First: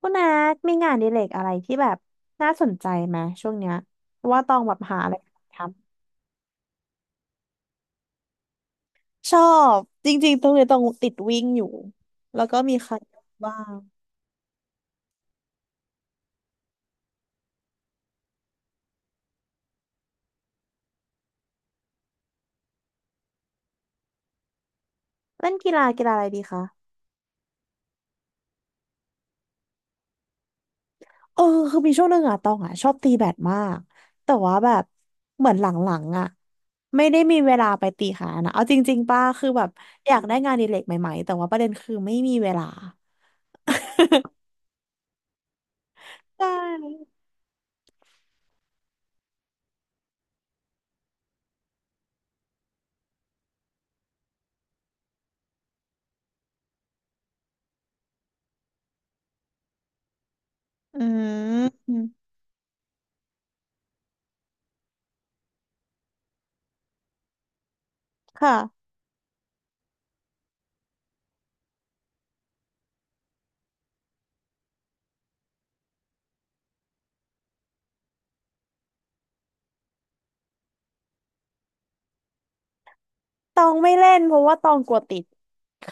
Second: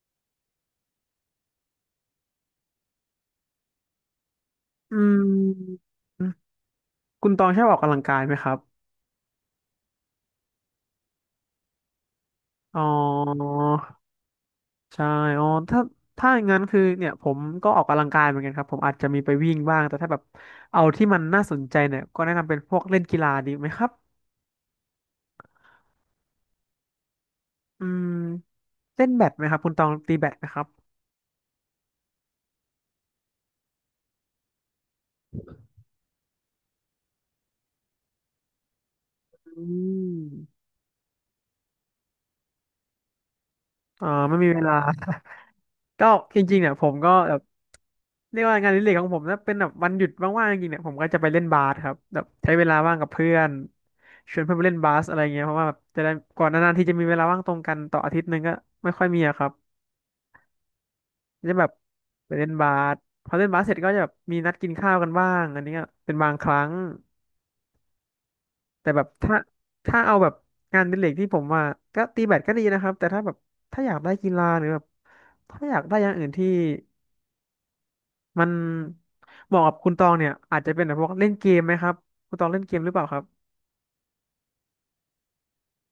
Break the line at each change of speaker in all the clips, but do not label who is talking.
คุณนัทมีงานอดิเรกอะไรที่แบบน่าสนใจไหมช่วงเนี้ยเพราะว่าตองแบบ
อื
หาอะไรท
มคุณตองชอบออกกำลังกายไหมครับ
ำชอบจริงๆตรงนี้ต้องติดวิ่งอยู่แล้วก็มี
อ๋อ
คาร์ดิโอบ้าง
ใช่อ๋อถ้าถ้าอย่างนั้นคือเนี่ยผมก็ออกกำลังกายเหมือนกันครับผมอาจจะมีไปวิ่งบ้างแต่ถ้าแบบเอาที่มันน่าสนใจเนี่ยก็แนะนำเป็นพวกเล่นกีฬาดีไหมครับ
เล่นกีฬากีฬาอะไรดีคะ
อืมเล่นแบดไหมครับคุณตองตีแบดไหมครับ
เออคือมีช่วงหนึ่งอะตองอะชอบตีแบดมากแต่ว่าแบบเหมือนหลังๆอะไม่ได้มีเวลาไปตีขานะเอาจริงๆป้าคือ
อื
แบบอยากได้งานอ
ม
ดิเรกใหม่ๆแต่ว่าประเด็นคือไม่มีเวลา
ไม่มีเวลา ก็จ
ใช
ริงๆเนี่ยผม
่
ก็แบบ เรียกว่างานอดิเรกของผมนะเป็นแบบวันหยุดว่างๆจริงๆเนี่ยผมก็จะไปเล่นบาสครับแบบใช้เวลาว่างกับเพื่อนชวนเพื่อนไปเล่นบาสอะไรเงี้ยเพราะว่าแบบจะได้ก่อนนานๆที่จะมีเวลาว่างตรงกันต่ออาทิตย์หนึงก็ไม่ค่อยมีอะครับ
อื
จะแบบ
ม
ไปเล่นบาสพอเล่นบาสเสร็จก็จะแบบมีนัดกินข้าวกันบ้างอันนี้ก็เป็นบางครั้ง
ค่ะ
แต่แบบถ้าถ้าเอาแบบงานอดิเรกที่ผมว่าก็ตีแบดก็ดีนะครับแต่ถ้าแบบถ้าอยากได้กีฬาหรือแบบถ้าอยากได้อย่างอื่นที่ มันเหมาะกับคุณตองเนี่ยอาจจะเป็นแบบพวกเล่นเกมไหมครับคุณตองเล่นเกมหรือเปล่าครับ
ตองไม่เล่นเพราะว่าตองกลัวติด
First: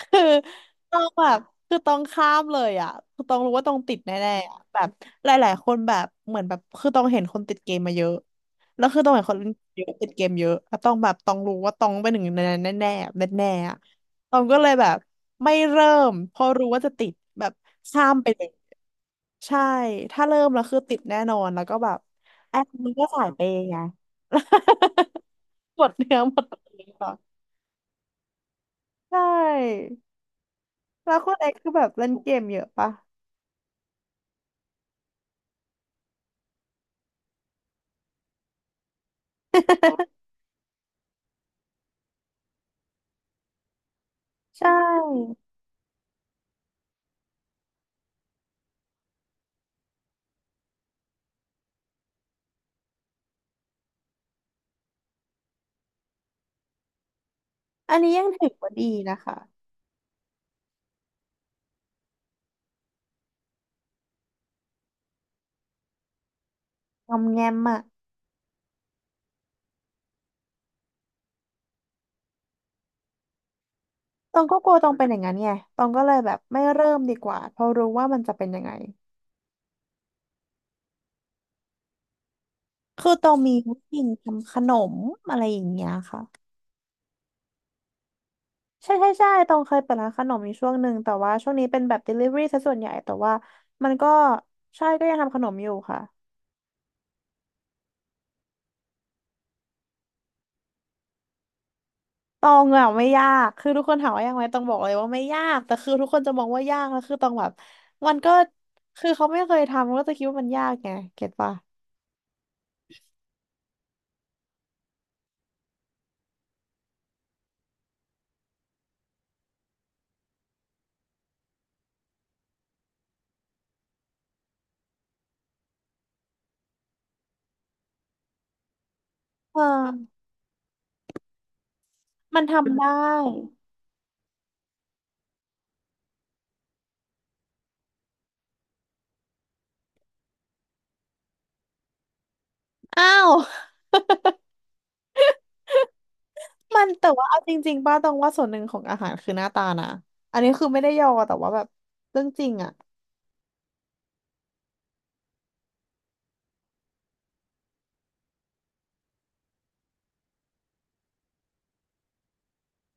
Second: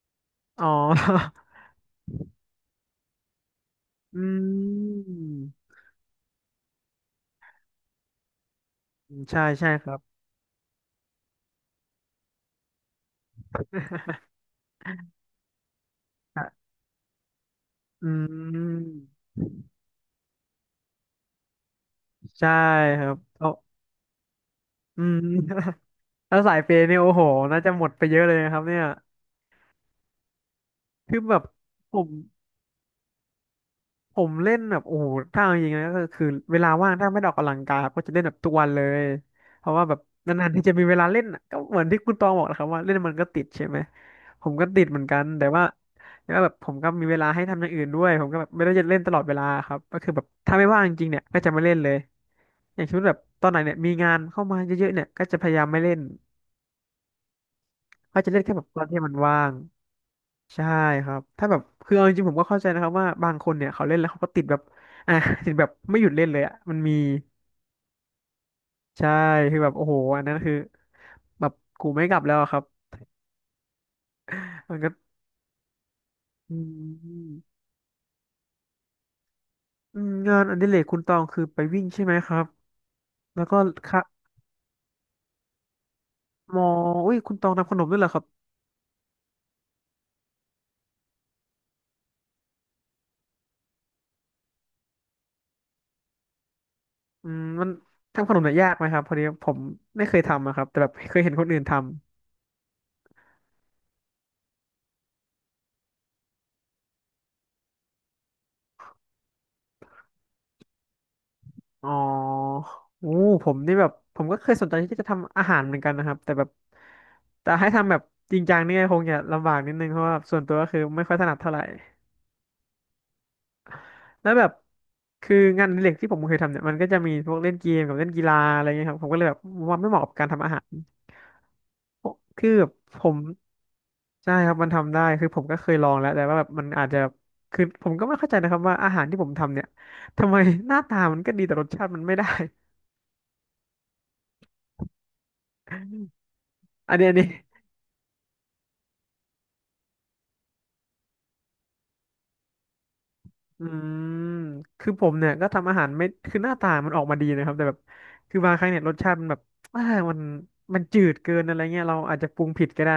คือ
อ๋อ
ตองแบบ คือตองข้ามเลยอ่ะคือตองรู้ว่าตองติด
อื
แน่ๆอะแบบ
ม
หลายๆคนแบบเหมือนแบบคือตองเห็นคนติดเกมมาเยอะ แล้วคือตองเห็นคน
ใช่
เล่น
ใช่
เย
ค
อะ
รับ
ติดเกมเยอะแล้วตองแบบตองรู้ว่าตองเป็นหนึ่งในนั้นแน่ๆแน่ๆอะ ตองก็เลยแบบไม่เริ่มเพราะรู้ว่าจะติดแบบ
อื
ข้ามไปเลย
ม
ใช่ถ้าเริ่มแล้วคือติดแน่นอนแล้วก็แบบ
ใช่
แอปมัน
ค
ก็
รับ
สายเป
เอา
ย์ไง
อืม
หมดเนื้อ หม
แล้ว
ด
สา
ตั
ย
ว
เป
เอ
ย์
ง
เนี่ย
ก่อ
โอ้
น
โหน่าจะหมดไปเยอะเลยนะครับเนี่ย
ใช่ แล้
คื
ว
อ
คุ
แบ
ณ
บ
เอ็กซ์คือแบบ
ผ
เล่
ม
นเกมเยอะปะ
ผมเล่นแบบโอ้โหถ้าเอาจริงๆนะก็คือเวลาว่างถ้าไม่ได้ออกกำลังกายครับก็จะเล่นแบบทุกวันเลย เพราะว่าแบบนานๆที่จะมีเวลาเล่นอะก็เหมือนที่คุณตองบอกนะครับว่าเล่นมันก็ติดใช่ไหมผม
ใช
ก็ติดเหมือนกัน
่
แต่ว่าแบบผมก็มีเวลาให้ทำอย่างอื่นด้วยผมก็แบบไม่ได้จะเล่นตลอดเวลาครับก็คือแบบถ้าไม่ว่างจริงๆเนี่ยก็จะไม่เล่นเลยอย่างเช่นแบบตอนไหนเนี่ยมีงานเข้ามาเยอะๆเนี่ยก็จะพยายามไม่เล่น
อันนี้
ก็
ยัง
จะเล่น
ถือ
แค่แบบ
ว่า
ตอ
ดี
นที่มัน
นะคะ
ว่าง ใช่ครับถ้าแบบคือเอาจริงๆผมก็เข้าใจนะครับว่าบางคนเนี่ยเขาเล่นแล้วเขาก็ติดแบบอ่ะ ติดแบบไม่หยุดเล่นเลยอ่ะมันมี
งอมแงมอะ
ใช่คือแบบโอ้โหอันนั้นคือแบบกูไม่กลับแล้วอะครับ
ตองก็กลั
มั
ว
น
ต
ก็
องเป็นอย่างนั้นไงตองก็เลยแบบ
อื
ไม่เริ่มดีก
ม
ว่าเพราะรู้ว่ามันจะเป็นยังไง
อืมงานอดิเรกคุณตองคือไปวิ่งใช่ไหมครับ
คือตอง
แล้ว
มี
ก็
วิธี
ค่ะ
ทำขนมอะไรอย่างเงี้ยค่ะ
มออุ้ยคุณตองทำขนมด้วยเหรอครับ
ใช่ใช่ใช่ตองเคยเปิดร้านขนมอยู่ช่วงหนึ่งแต่ว่าช่วงนี้เป็นแบบ delivery ซะส่วนใหญ่แต่ว่ามันก็ใช่ก็ยังทำขนมอยู่ค่ะ
อืมมันทำขนมเนี่ยยากไหมครับพอดีผมไม่เคยทำอะครับแต่แบบเคยเห็นคนอื่นท
ตองอะไม่ยากคือทุกคนถามว่ายากไหมตองบอกเลยว่าไม่ยากแต่คือทุกคนจะมองว่ายากแล้วคือตองแบบมันก็คือเขาไม่เคยทำก็จะคิดว่ามันยากไงเก็ตปะ
อ๋อโอ้ผมนี่แบบผมก็เคยสนใจที่จะทำอาหารเหมือนกันนะครับแต่แบบแต่ให้ทำแบบจริงจังนี่คงจะลำบากนิดนึงเพราะว่าส่วนตัวก็คือไม่ค่อยถนัดเท่าไหร่แล้วแบบคืองานอดิเรกที่ผมเคยทำเนี่ยมันก็จะมีพวกเล่นเกมกับเล่นกีฬาอะไรเงี้ยครับผมก็เลยแบบ
เ
ว่าไม่เหมาะกับ
ออ
การทำอาหาร
มัน
คือแบบ
ทำได้
ผมใช่ครับมันทำได้คือผมก็เคยลองแล้วแต่ว่าแบบมันอาจจะคือผมก็ไม่เข้าใจนะครับว่าอาหารที่ผมทำเนี่ยทำไมหน้าตามันก็ดีแต่รสชาติมันไม่ได้
อ้าวมัน
อัน
แต่
นี้
ว่าเอาจริงๆป้าตองว่าส่วนหนึ่งของอาหารคือหน้าตานะอันนี้คือไม่ได้ยอแต่ว่าแบบเรื่องจริงอะ
อืมคือผมเนี่ยก็ทำอาหารไม่คือหน้าตามันออกมาดีนะครับแต่แบบคือบางครั้งเนี่ยรสชาติมันแบบอ่ามันจืดเกินอะไรเงี้ยเราอาจจะปรุงผิดก็ได้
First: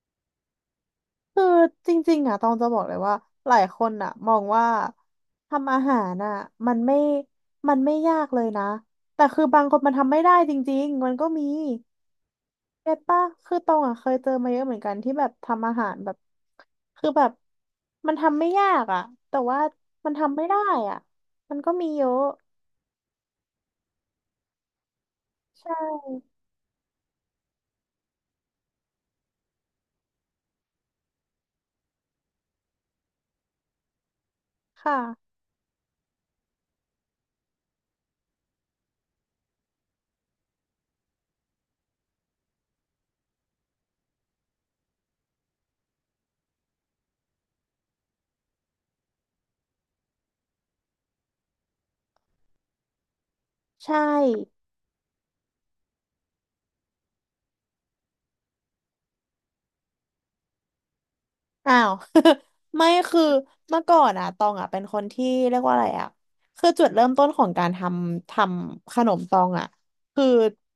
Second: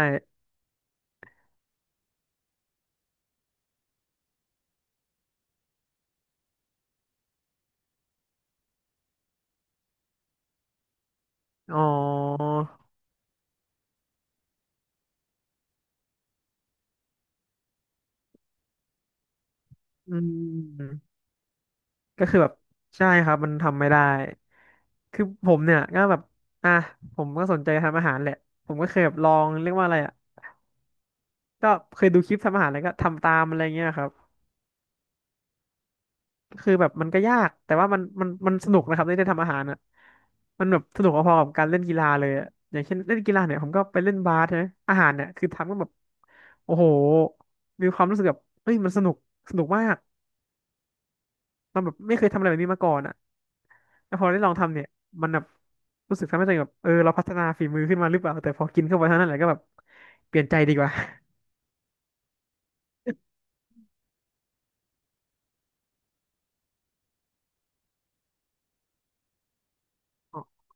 คือจริงๆอ่ะตองจะบอกเลยว่าหลายคนอ่ะมองว่าทำอาหารอ่ะมันไม่มันไม่ยากเลยนะแต่คือบางคนมันทำไม่ได้จริงๆมันก็มี
อ๋อ
เก็ตปะคือตองอ่ะเคยเจอมาเยอะเหมือนกันที่แบบทำอาหารแบบคือแบบมันทำไม่ยากอ่ะแต่ว่ามั
อื
นทำไม่ได้อ่ะ
ม
มันก็มีเยอะ
ก็คือแบบใช่ครับมันทำไม่ได้ คือผม
ใช
เนี่ยก็แบบ
่
อ่ะผมก็สนใจทำอาหารแหละ ผมก็เคยแบบลองเรียกว่าอะไรอ่ะก็เคยดูคลิปทำอาหารแล้วก็ทำตามอะไรเงี้ยครับ
ค่ะ
คือแบบมันก็ยากแต่ว่ามันสนุกนะครับได้ทำอาหารอ่ะมันแบบสนุกพอๆกับการเล่นกีฬาเลยอะอย่างเช่นเล่นกีฬาเนี่ยผมก็ไปเล่นบาสใช่ไหมอาหารเนี่ยคือทำก็แบบโอ้โหมีความรู้สึกแบบเฮ้ยมันสนุกสนุกมากเราแบบไม่เคยทำอะไรแบบนี้มาก่อนอ่ะ
ใช่
แล้วพอได้ลองทำเนี่ยมันแบบรู้สึกทำให้ตัวเองแบบเออเราพัฒนาฝีมือขึ้นมาหรือเปล่าแต่พอกินเข้าไปเท่านั้นแหละก็แบบเปลี่ยนใจดีกว่า
อ้าว ไม่คือเมื่อก่อนอะตองอะเป็นคนที่เรียกว่าอะไรอะคือจุดเริ่มต้นของการทำขนมตองอะคือ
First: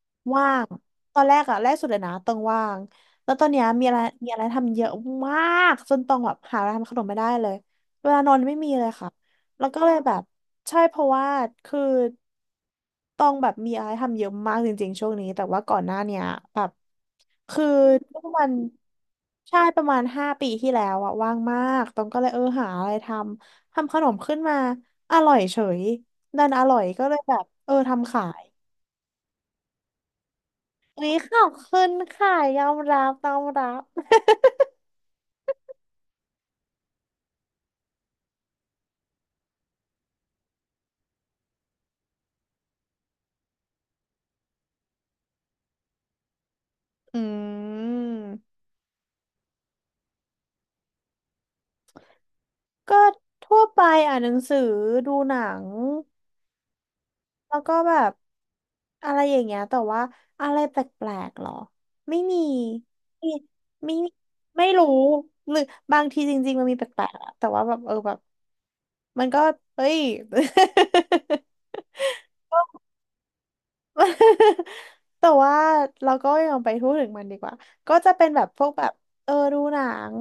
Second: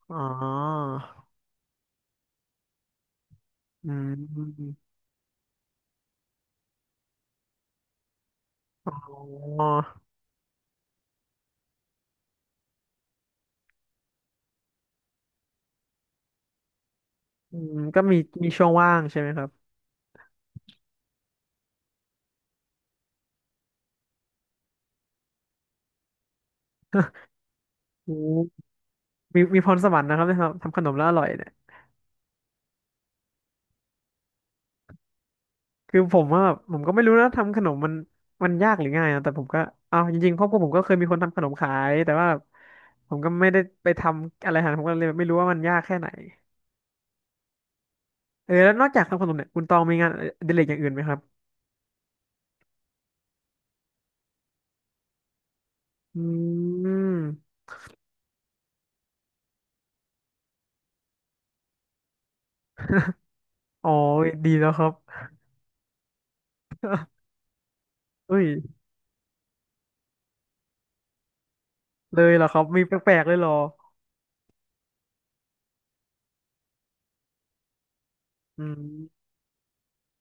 อ๋อ
ว่างตอนแรกอะแรกสุดเลยนะตองว่างแล้วตอนเนี้ยมี
ออื
อะไรทำเยอะ
ม
มากจนตองแบบหาอะไรทำขนมไม่ได้เลยเวลานอนไม่มีเลยค่ะ
อ๋อ
แล้วก็เลยแบบใช่เพราะว่าคือต้องแบบมีอะไรทำเยอะมากจริงๆช่วงนี้แต่ว่าก่อนหน้าเนี้ยแบบ
อื
คือ
มก็
ป
มี
ระมา
มี
ณ
ช่วงว่างใช่ไหมครับ
ใช่ประมาณ5 ปีที่แล้วอะว่างมากต้องก็เลยเออหาอะไรทำขนมขึ้นมาอร่อยเฉยดันอร่อยก็เลยแบบเออ
โอ
ทำขาย
้มีมีพรสวรรค์นะครับเนี่ยครับทำขนม
วัน
แล้วอ
นี้
ร่อย
ขอ
เนี่
บ
ย
คุณค่ะยอมรับยอมรับ
คือผมว่าแบบผมก็ไม่รู้นะทำขนมมันมันยากหรือง่ายนะแต่ผมก็เอาจริงๆครอบครัวผมก็เคยมีคนทำขนมขายแต่ว่าผมก็ไม่ได้ไปทำอะไรหาผมก็เลยไม่รู้ว่ามันยากแค่ไหน
อื
เอ
ม
อแล้วนอกจากทำขนมเนี่ยคุณตองมีงานอดิเรกอย่างอื่นไหมครับ
ก็ทั่วไปอ่านหนังสือดูหนัง
อืม
แล้วก็แบบอะไรอย่างเงี้ยแต่ว่าอะไรแปลกๆหรอไม่มีไม่
อ๋อ
ไม่
ดี
ไม่
แล้วค
รู้
รับ
หรือบางทีจริงๆมันมีแปลกๆอะแต่ว่าแบบเออแบบ
เอ้ย
มันก็เฮ้ย
เลยเหรอครับมีแปลกๆเลยเหรอ
แต่ว่าเราก็ยังไปพูดถึงมันดีกว่าก็จะเป็นแบบพ
อื
วกแบบ
ม
เออดูหนัง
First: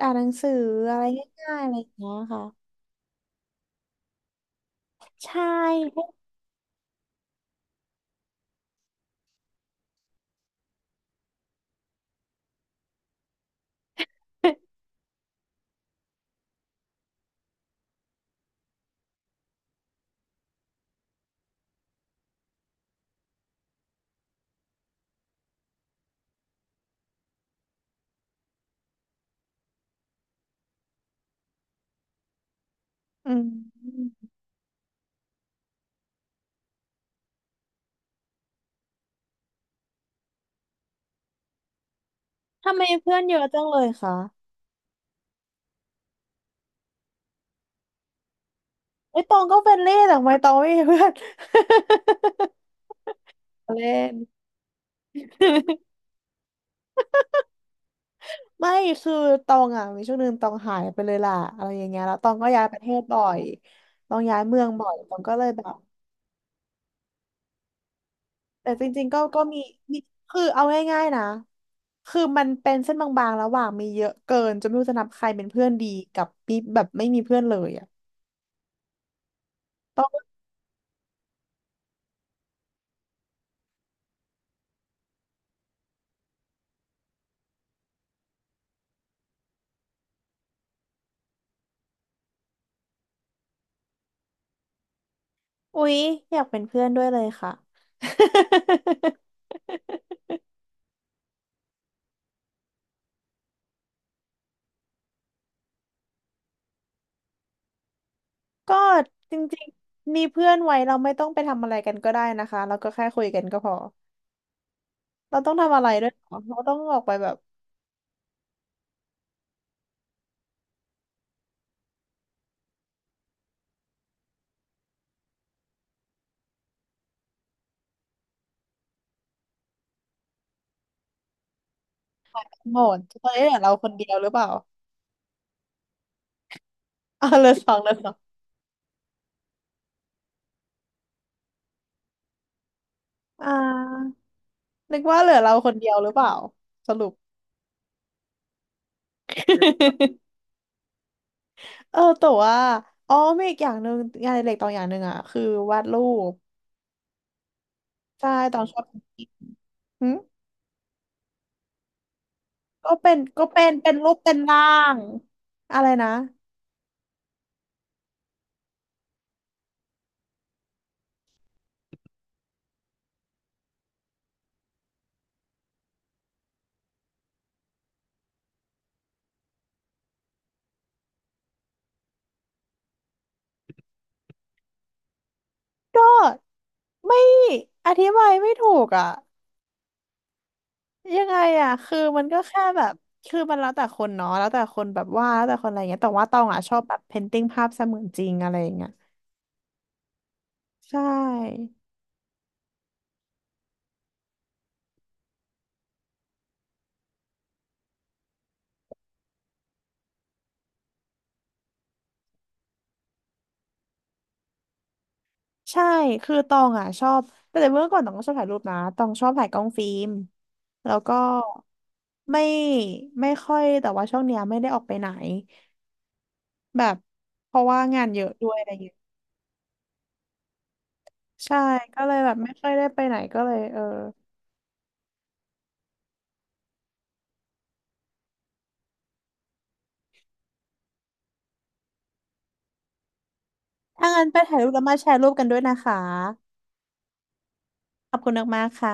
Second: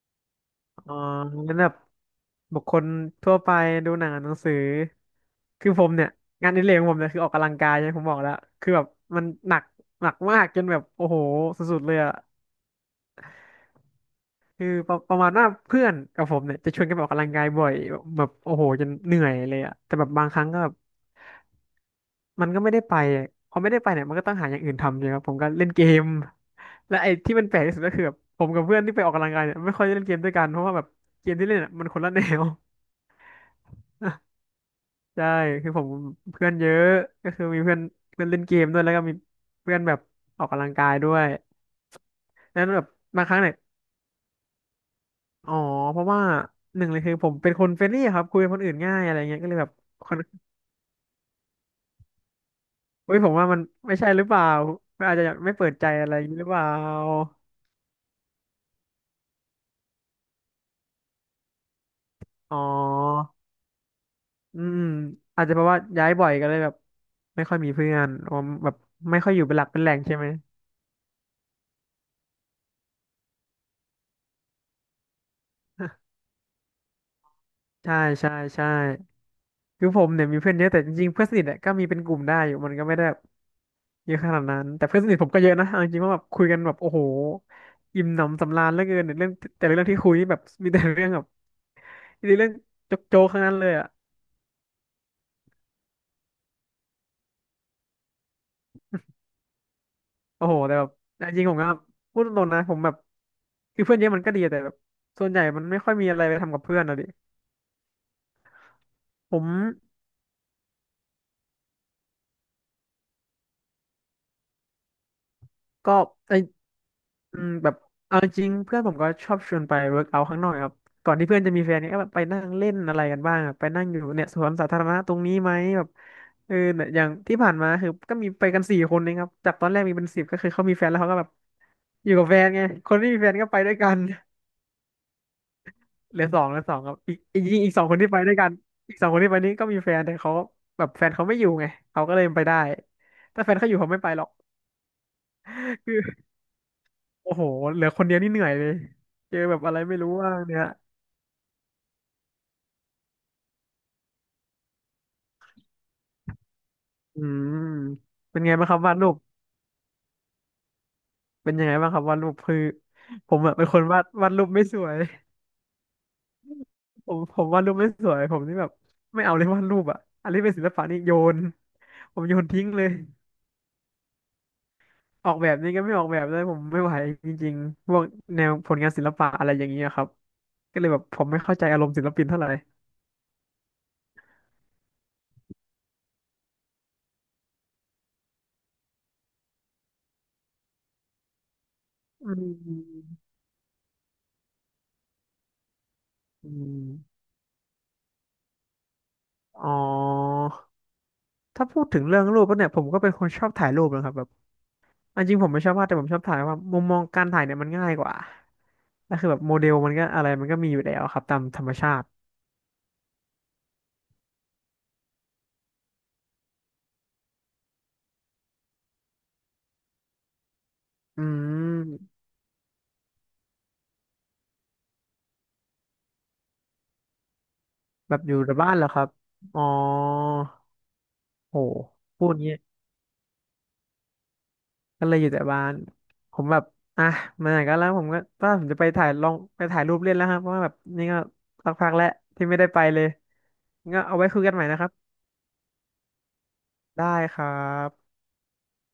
อ่านหนังสือ
อ๋อ
อะไรง่า
งั้น
ยๆ
แบ
อะ
บ
ไรอย่างเงี้ย
บุ
ค่ะ
คคลทั่วไปดูหนังอ่านหนังสือ
ใช่
คือผมเนี่ยงานอดิเรกของผมเนี่ยคือออกกำลังกายใช่ผมบอกแล้วคือแบบมันหนักหนักมากจนแบบโอ้โหสุดๆเลยอะคือประมาณว่าเพื่อนกับผมเนี่ยจะชวนกันไปออกกำลังกายบ่อยแบบโอ้โหจนเหนื่อยเลยอะแต่แบบบางครั้งก็แบบมันก็ไม่ได้ไปอะพอไม่ได้ไปเนี่ยมันก็ต้องหาอย่างอื่นทำใช่ไหมครับผมก็เล่นเกมและไอ้ที่มันแปลกที่สุดก็คือแบบผมกับเพื่อนที่ไปออกกำลังกายเนี่ยไม่ค่อยได้เล่นเกมด้วยกันเพราะว่าแบบเกมที่เล่นอะมันคนละแนว
อืม
ใช่คือผมเพื่อนเยอะก็คือมีเพื่อนเพื่อนเล่นเกมด้วยแล้วก็มีเพื่อนแบบออกกำลังกายด้วยแล้ว
ทำ
แบ
ไม
บ
เพื่อน
บางค
เย
รั้ง
อะ
เนี่ย
จังเลยคะ
อ๋อเพราะว่าหนึ่งเลยคือผมเป็นคนเฟรนลี่ครับคุยกับคนอื่นง่ายอะไร
ไอ้ยต
เงี้
อ
ย
ง
ก็เล
ก็
ยแบบ
เป็นเล่
ค
แต่
น
ทำไมตองไม่มีเพื่อน
เฮ้ยผมว่ามัน
เล่
ไม่ใช่
น
หรือเปล่าอาจจะไม่เปิดใจ อะไรอย่างนี้หรือเปล่า
ไม่คือตองอ่ะมีช่วงหนึ่งตองหายไปเลยล่ะอะไรอย่างเงี้ยแล้วตองก็
อ๋อ
ย้ายประเทศบ่อยตองย้ายเมื
อื
อง
ม
บ่อยตองก็เล
อาจ
ย
จะเพ
แบ
ราะ
บ
ว่าย้ายบ่อยก็เลยแบบไม่ค่อยมีเพื่อนผม
แต่
แบบ
จริงๆ
ไม่
ก็
ค่อยอ
ก็
ยู่เป็น
มี
หลักเป็นแหล่
มี
งใช่ไหม
คือเอาง่ายๆนะคือมันเป็นเส้นบางๆระหว่างมีเยอะเกินจนไม่รู้จะนับใครเป็นเพื่อนดีกับมีแบบไม่มีเพื่อนเลยอ่ะ
ใช่ใช่ใช่ คือ
ต
ผ
อ
ม
ง
เนี่ยมีเพื่อนเยอะแต่จริงๆเพื่อนสนิทเนี่ยก็มีเป็นกลุ่มได้อยู่มันก็ไม่ได้แบบเยอะขนาดนั้นแต่เพื่อนสนิทผมก็เยอะนะเอาจริงๆว่าแบบคุยกันแบบโอ้โหอิ่มหนำสำราญเหลือเกินเนี่ยเรื่องแต่ละเรื่องที่คุยนี่แบบมีแต่เรื่องแบบมีแต่เรื่องโจ๊กๆทั้งนั้นเลยอ่ะ
อุ๊ยอยากเป็นเพื่อนด้วยเลยค่ะ
โอ้โหแต่แบบจริงๆผมก็พูดตรงๆนะผมแบบคือเพื่อนเยอะมันก็ดีแต่แบบส่วนใหญ่มันไม่ค่อยมีอะไรไปทำกับเพื่อนอะดิ
ก็จ
ผ
ร
ม
ิงๆมีเพื่อนไว้เราไม่ต้องไปทำอะไรกันก็ได้นะคะเราก็แค่คุยกันก็พอเราต้องทำอะไร
ก็
ด้วยเห
ไอ
รอเราต้องออกไปแบบ
แบบเอาจริงเพื่อนผมก็ชอบชวนไปเวิร์กเอาท์ข้างนอกครับก่อนที่เพื่อนจะมีแฟนเนี่ยก็แบบไปนั่งเล่นอะไรกันบ้างอะไปนั่งอยู่เนี่ยสวนสาธารณะตรงนี้ไหมแบบเออเนี่ยอย่างที่ผ่านมาคือก็มีไปกันสี่คนเองครับจากตอนแรกมีเป็นสิบก็คือเขามีแฟนแล้วเขาก็แบบอยู่กับแฟนไง
โหม
คน
ด
ที่มี
ต
แฟ
อน
น
นี้
ก็
เหลื
ไป
อ
ด้
เรา
วย
ค
กั
น
น
เดียวหรือเปล่า
เหลือสองเหลือสองครับอีก
อ่า
อี
เห
ก
ลือส
อีก
อง
สอ
เห
ง
ลื
ค
อ
น
ส
ที่
อง
ไปด้วยกันอีกสองคนที่ไปนี้ก็มีแฟนแต่เขาแบบแฟนเขาไม่อยู่ไงเขาก็เลยไปได้ถ้า
อ่
แฟนเขาอยู่เขาไม่ไป
า
หรอก
นึกว่าเหลือเราคนเดี
ค
ยวหรือ
ือ
เปล่าสรุป
โอ้โหเหลือคนเดียวนี่เหนื่อยเลยเจอแบบอะไรไม่รู้ ว่างเนี่ย
เออแต่ว่าอ๋อมีอีกอย่างหนึ่งงานอดิเล็กตอนอย่างหนึ่งอ่ะคือวาดรูป
อืม
ใช่
เป็นไง
ตอน
บ้างค
ช
รั
อ
บ
บ
วาดรูป
หึ
เป็นยังไงบ้างครับวาดรูปคือ
ก็เป็น
ผมอะเป็นคน
เป็น
วาด
รูปเป็น
รูป
ร่า
ไม่สวย
งอะไรนะ
ผมวาดรูปไม่สวยผมนี่แบบไม่เอาเลยวาดรูปอะอันนี้เป็นศิลปะนี่โยนผมโยนทิ้งเลยออกแบบนี้ก็ไม่ออกแบบเลยผมไม่ไหวจริงๆพวกแนวผลงานศิลปะอะไรอย่างเงี้ยครับก็เลยแบบผมไม่เข้าใจอารมณ์ศิลปินเท่าไหร่
ก็ไม่อธิบายไม่ถูกอ่ะยังไงอ่ะคือมัน
อื
ก็แค่แบบ
ม
คือมันแล้วแต่คนเนาะแล้วแต่คนแบบวาดแล้วแต่คนอะไรเงี้ยแต่ว่าตอง
อื
อ่ะชอบแบบเพ
ม
นติ้งภาพเสมือนจริงอะไรอย่างเงี้ย
อ๋อ
ใช
ถ้า
่
พูดถึงเรื่องรูปแล้วเนี่ยผมก็เป็นคนชอบถ่ายรูปนะครับแบบ อันจริงผมไม่ชอบวาดแต่ผมชอบถ่ายว่ามุมมองการถ่ายเนี่ยมันง่ายกว่าแล้วคือแบบโมเดลมันก็อะไรมันก็มีอยู่แล้วครับตามธรรมชาติ
ใช่คือตองอ่ะชอบแต่เมื่อก่อนตองก็ชอบถ่ายรูปนะตองชอบถ่ายกล้องฟิล์มแล้วก็
อืม
ไม่ไม่ค่อยแต่ว่าช่วงเนี้ยไม่ได้ออกไปไหนแบบเพราะว่างาน
แบ
เย
บ
อะ
อยู่
ด้ว
แต่
ยอะไร
บ้า
อ
น
ย่า
เห
ง
รอ
เงี้ย
ครับอ๋อ
ใช่
โห
ก็เลย
พู
แบ
ด
บไม่
งี้
ค่อยได้ไปไหนก็เลยเออ
ก็เลยอยู่แต่บ้านผมแบบอ่ะมาไหนก็แล้วผมก็ว่าผมจะไปถ่ายลองไปถ่ายรูปเล่นแล้วครับเพราะว่าแบบนี่ก็สักพักแล้วที่ไม่ได้ไปเลยงั้น
ถ้า
เอา
งั้
ไว้
นไป
คุยกัน
ถ่าย
ใหม่
รูป
นะ
แล้
ค
ว
รับ
มาแชร์รูปกันด้วยนะคะ
ได้ครั
ข
บ
อบคุณมากๆค่ะ